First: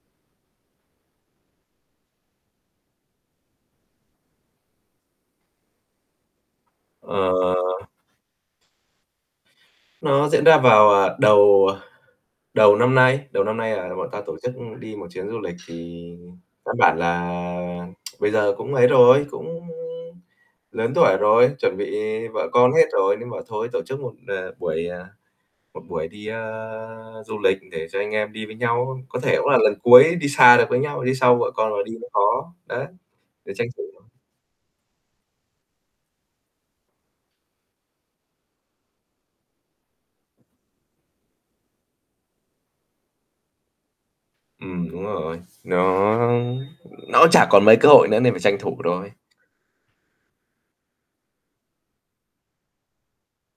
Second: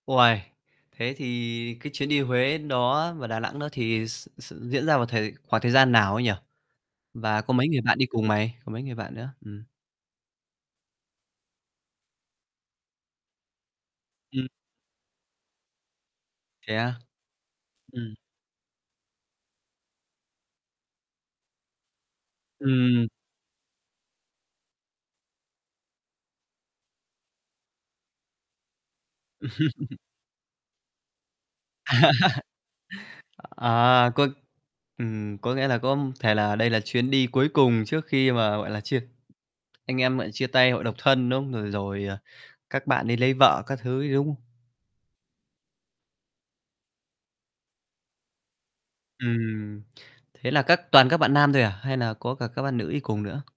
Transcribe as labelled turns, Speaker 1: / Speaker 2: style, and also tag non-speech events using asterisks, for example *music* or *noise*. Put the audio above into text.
Speaker 1: Uầy! Thế thì cái chuyến đi Huế đó và Đà Nẵng nữa thì s s diễn ra vào thời khoảng thời gian nào ấy nhỉ?
Speaker 2: Ờ.
Speaker 1: Và có mấy người bạn đi cùng mày, có mấy người bạn nữa? Ừm.
Speaker 2: Nó diễn ra vào, à, đầu, à, đầu năm nay, đầu năm nay là bọn tao tổ
Speaker 1: Ưm.
Speaker 2: chức, ưm, đi một chuyến du lịch thì căn
Speaker 1: Thế
Speaker 2: bản
Speaker 1: á?
Speaker 2: là
Speaker 1: Ừm.
Speaker 2: *tsk* bây giờ cũng ấy rồi, cũng lớn tuổi rồi, chuẩn bị vợ con hết
Speaker 1: Ừm.
Speaker 2: rồi nên bảo thôi tổ chức một, ờ, buổi, ờ, một buổi đi, ờ, du lịch để cho anh em đi với nhau. Có thể cũng là lần
Speaker 1: *chuckles*
Speaker 2: cuối đi xa được với nhau, đi sau vợ con mà đi nó khó. Đấy,
Speaker 1: *laughs*
Speaker 2: để tranh thủ, ờ
Speaker 1: Ờ, có ừm, có nghĩa là có, ưm, thể là đây là chuyến đi cuối cùng trước khi mà, gọi là, chia anh em, gọi là, chia tay hội độc thân, đúng không? Rồi rồi, ờ, các bạn đi lấy vợ các thứ ấy, đúng không?
Speaker 2: Ừm, đúng rồi, nó nó cũng chả còn mấy cơ hội nữa nên phải tranh thủ thôi.
Speaker 1: Ừm, thế là các toàn các bạn nam thôi à? Hay nà có cả các bạn nữ đi cùng nữa?